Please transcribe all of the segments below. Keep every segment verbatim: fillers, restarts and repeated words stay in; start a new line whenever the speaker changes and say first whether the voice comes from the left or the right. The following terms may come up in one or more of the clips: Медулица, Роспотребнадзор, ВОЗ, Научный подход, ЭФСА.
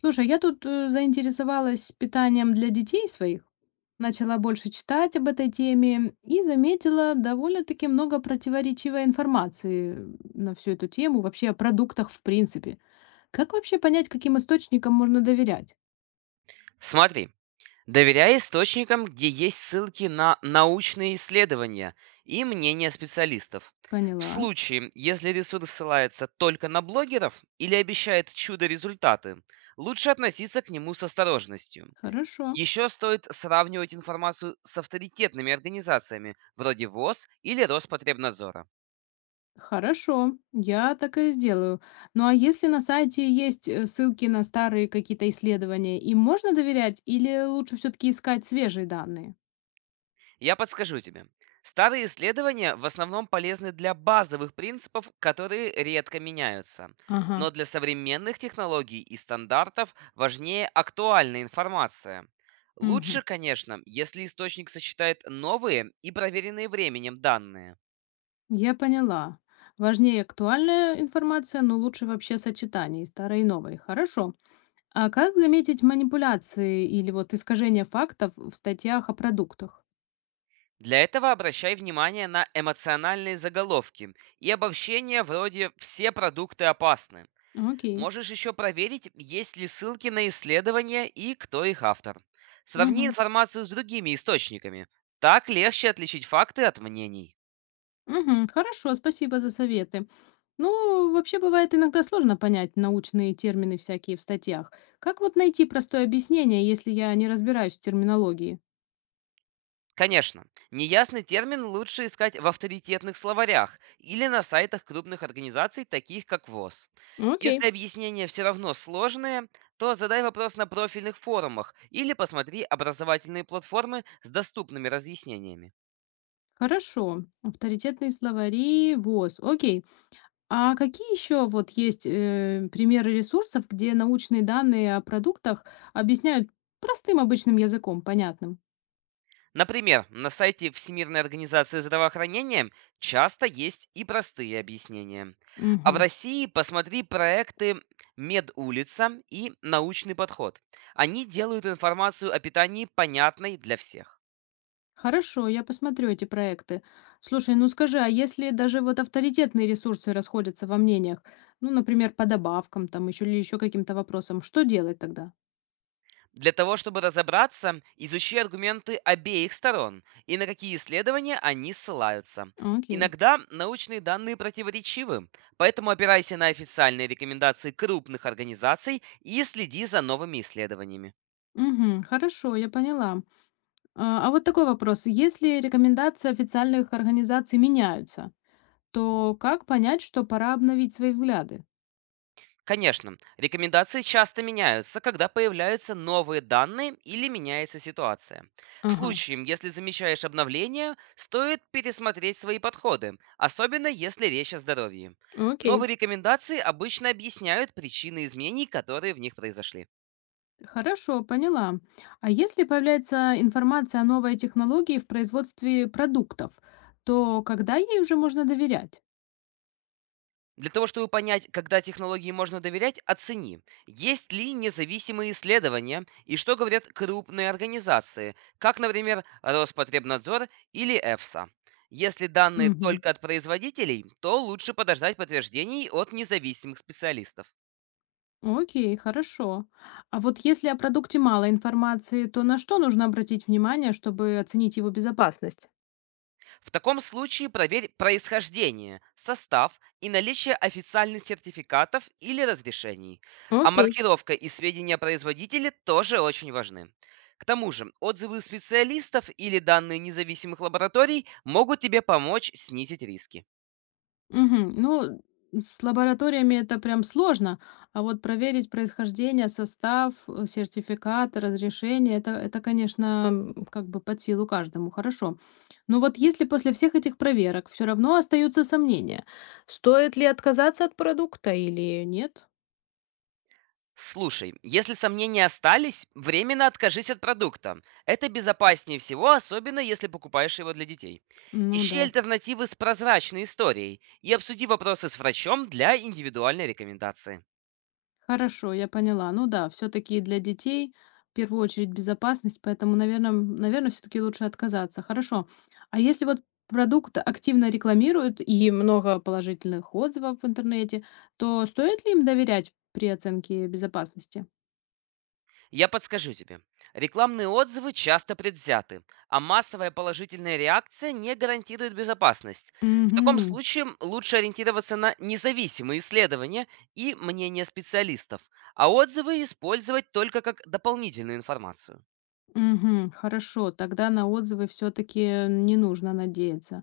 left: Слушай, я тут э, заинтересовалась питанием для детей своих, начала больше читать об этой теме и заметила довольно-таки много противоречивой информации на всю эту тему, вообще о продуктах в принципе. Как вообще понять, каким источникам можно доверять?
right: Смотри, доверяй источникам, где есть ссылки на научные исследования и мнения специалистов. В
left: Поняла.
right: случае, если ресурс ссылается только на блогеров или обещает чудо-результаты, лучше относиться к нему с осторожностью.
left: Хорошо.
right: Еще стоит сравнивать информацию с авторитетными организациями вроде ВОЗ или Роспотребнадзора.
left: Хорошо, я так и сделаю. Ну а если на сайте есть э, ссылки на старые какие-то исследования, им можно доверять или лучше все-таки искать свежие данные?
right: Я подскажу тебе. Старые исследования в основном полезны для базовых принципов, которые редко меняются.
left: Ага.
right: Но для современных технологий и стандартов важнее актуальная информация. Лучше,
left: Мгм.
right: конечно, если источник сочетает новые и проверенные временем данные.
left: Я поняла. Важнее актуальная информация, но лучше вообще сочетание старой и новой. Хорошо. А как заметить манипуляции или вот искажения фактов в статьях о продуктах?
right: Для этого обращай внимание на эмоциональные заголовки и обобщения вроде «все продукты опасны».
left: Окей.
right: Можешь еще проверить, есть ли ссылки на исследования и кто их автор. Сравни
left: Мгм.
right: информацию с другими источниками. Так легче отличить факты от мнений.
left: Мгм. Хорошо, спасибо за советы. Ну, вообще бывает иногда сложно понять научные термины всякие в статьях. Как вот найти простое объяснение, если я не разбираюсь в терминологии?
right: Конечно, неясный термин лучше искать в авторитетных словарях или на сайтах крупных организаций, таких как ВОЗ.
left: Окей.
right: Если объяснения все равно сложные, то задай вопрос на профильных форумах или посмотри образовательные платформы с доступными разъяснениями.
left: Хорошо. Авторитетные словари, ВОЗ. Окей. А какие еще вот есть, э, примеры ресурсов, где научные данные о продуктах объясняют простым обычным языком, понятным?
right: Например, на сайте Всемирной организации здравоохранения часто есть и простые объяснения. А в
left: Мгм.
right: России посмотри проекты «Медулица» и «Научный подход». Они делают информацию о питании понятной для всех.
left: Хорошо, я посмотрю эти проекты. Слушай, ну скажи, а если даже вот авторитетные ресурсы расходятся во мнениях, ну, например, по добавкам там еще или еще каким-то вопросам, что делать тогда?
right: Для того, чтобы разобраться, изучи аргументы обеих сторон и на какие исследования они ссылаются.
left: Окей.
right: Иногда научные данные противоречивы, поэтому опирайся на официальные рекомендации крупных организаций и следи за новыми исследованиями.
left: Мгм. Хорошо, я поняла. А а вот такой вопрос. Если рекомендации официальных организаций меняются, то как понять, что пора обновить свои взгляды?
right: Конечно, рекомендации часто меняются, когда появляются новые данные или меняется ситуация. В
left: Ага,
right: случае, если замечаешь обновления, стоит пересмотреть свои подходы, особенно если речь о здоровье.
left: окей.
right: Новые рекомендации обычно объясняют причины изменений, которые в них произошли.
left: Хорошо, поняла. А если появляется информация о новой технологии в производстве продуктов, то когда ей уже можно доверять?
right: Для того, чтобы понять, когда технологии можно доверять, оцени, есть ли независимые исследования и что говорят крупные организации, как, например, Роспотребнадзор или ЭФСА. Если данные
left: Мгм.
right: только от производителей, то лучше подождать подтверждений от независимых специалистов.
left: Окей, хорошо. А вот если о продукте мало информации, то на что нужно обратить внимание, чтобы оценить его безопасность?
right: В таком случае проверь происхождение, состав и наличие официальных сертификатов или разрешений. А
left: Окей.
right: маркировка и сведения о производителе тоже очень важны. К тому же, отзывы специалистов или данные независимых лабораторий могут тебе помочь снизить риски.
left: Мгм. Ну, с лабораториями это прям сложно, а вот проверить происхождение, состав, э, сертификаты, разрешение — это, это, конечно, м, как бы под силу каждому, хорошо. Но вот если после всех этих проверок все равно остаются сомнения, стоит ли отказаться от продукта или нет?
right: Слушай, если сомнения остались, временно откажись от продукта. Это безопаснее всего, особенно если покупаешь его для детей.
left: Ну
right: Ищи
left: да.
right: альтернативы с прозрачной историей и обсуди вопросы с врачом для индивидуальной рекомендации.
left: Хорошо, я поняла. Ну да, все-таки для детей в первую очередь безопасность, поэтому, наверное, наверное, все-таки лучше отказаться. Хорошо. А если вот продукт активно рекламируют и много положительных отзывов в интернете, то стоит ли им доверять при оценке безопасности?
right: Я подскажу тебе. Рекламные отзывы часто предвзяты, а массовая положительная реакция не гарантирует безопасность. В таком
left: Мгм.
right: случае лучше ориентироваться на независимые исследования и мнения специалистов, а отзывы использовать только как дополнительную информацию.
left: Мгм. Хорошо, тогда на отзывы все-таки не нужно надеяться.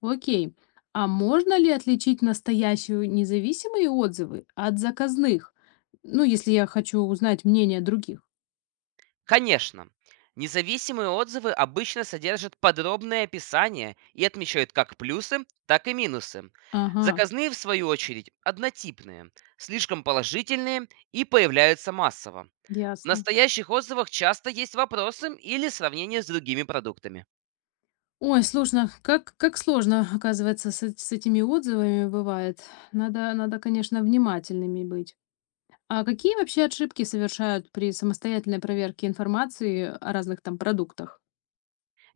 left: Окей. А можно ли отличить настоящие независимые отзывы от заказных? Ну, если я хочу узнать мнение других.
right: Конечно, независимые отзывы обычно содержат подробное описание и отмечают как плюсы, так и минусы.
left: Ага,
right: Заказные, в свою очередь, однотипные, слишком положительные и появляются массово. В
left: ясно.
right: настоящих отзывах часто есть вопросы или сравнение с другими продуктами.
left: Ой, сложно. Как, как сложно, оказывается, с, эт- с этими отзывами бывает. Надо, надо, конечно, внимательными быть. А какие вообще ошибки совершают при самостоятельной проверке информации о разных там продуктах?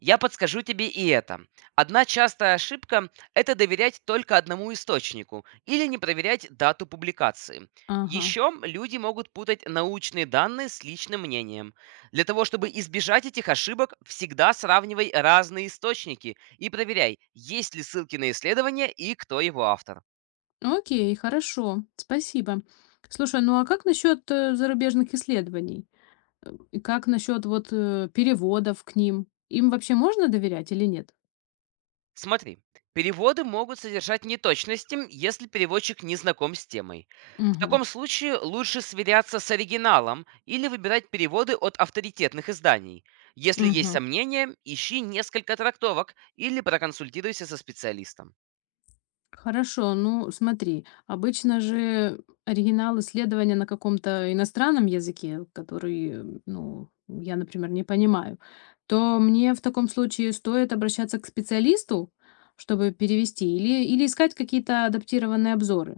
right: Я подскажу тебе и это. Одна частая ошибка– это доверять только одному источнику или не проверять дату публикации.
left: Ага.
right: Еще люди могут путать научные данные с личным мнением. Для того, чтобы избежать этих ошибок, всегда сравнивай разные источники и проверяй, есть ли ссылки на исследование и кто его автор.
left: Ну, окей, хорошо, спасибо. Слушай, ну а как насчет э, зарубежных исследований? Э, И как насчет вот э, переводов к ним? Им вообще можно доверять или нет?
right: Смотри, переводы могут содержать неточности, если переводчик не знаком с темой. В
left: Угу,
right: таком случае лучше сверяться с оригиналом или выбирать переводы от авторитетных изданий. Если есть
left: угу.
right: сомнения, ищи несколько трактовок или проконсультируйся со специалистом.
left: Хорошо, ну смотри, обычно же оригинал исследования на каком-то иностранном языке, который, э, ну, я, например, не понимаю, то мне в таком случае стоит обращаться к специалисту, чтобы перевести, или, или искать какие-то адаптированные обзоры.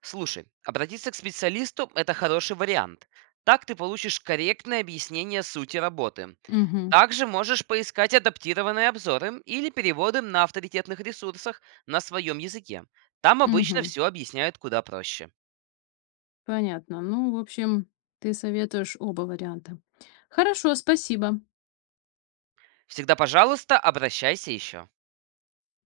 right: Слушай, обратиться к специалисту– это хороший вариант. Так ты получишь корректное объяснение сути работы.
left: Угу.
right: Также можешь поискать адаптированные обзоры или переводы на авторитетных ресурсах на своем языке. Там обычно
left: Мгм.
right: все объясняют куда проще.
left: Понятно. Ну, в общем, ты советуешь оба варианта. Хорошо, спасибо.
right: Всегда, пожалуйста, обращайся еще.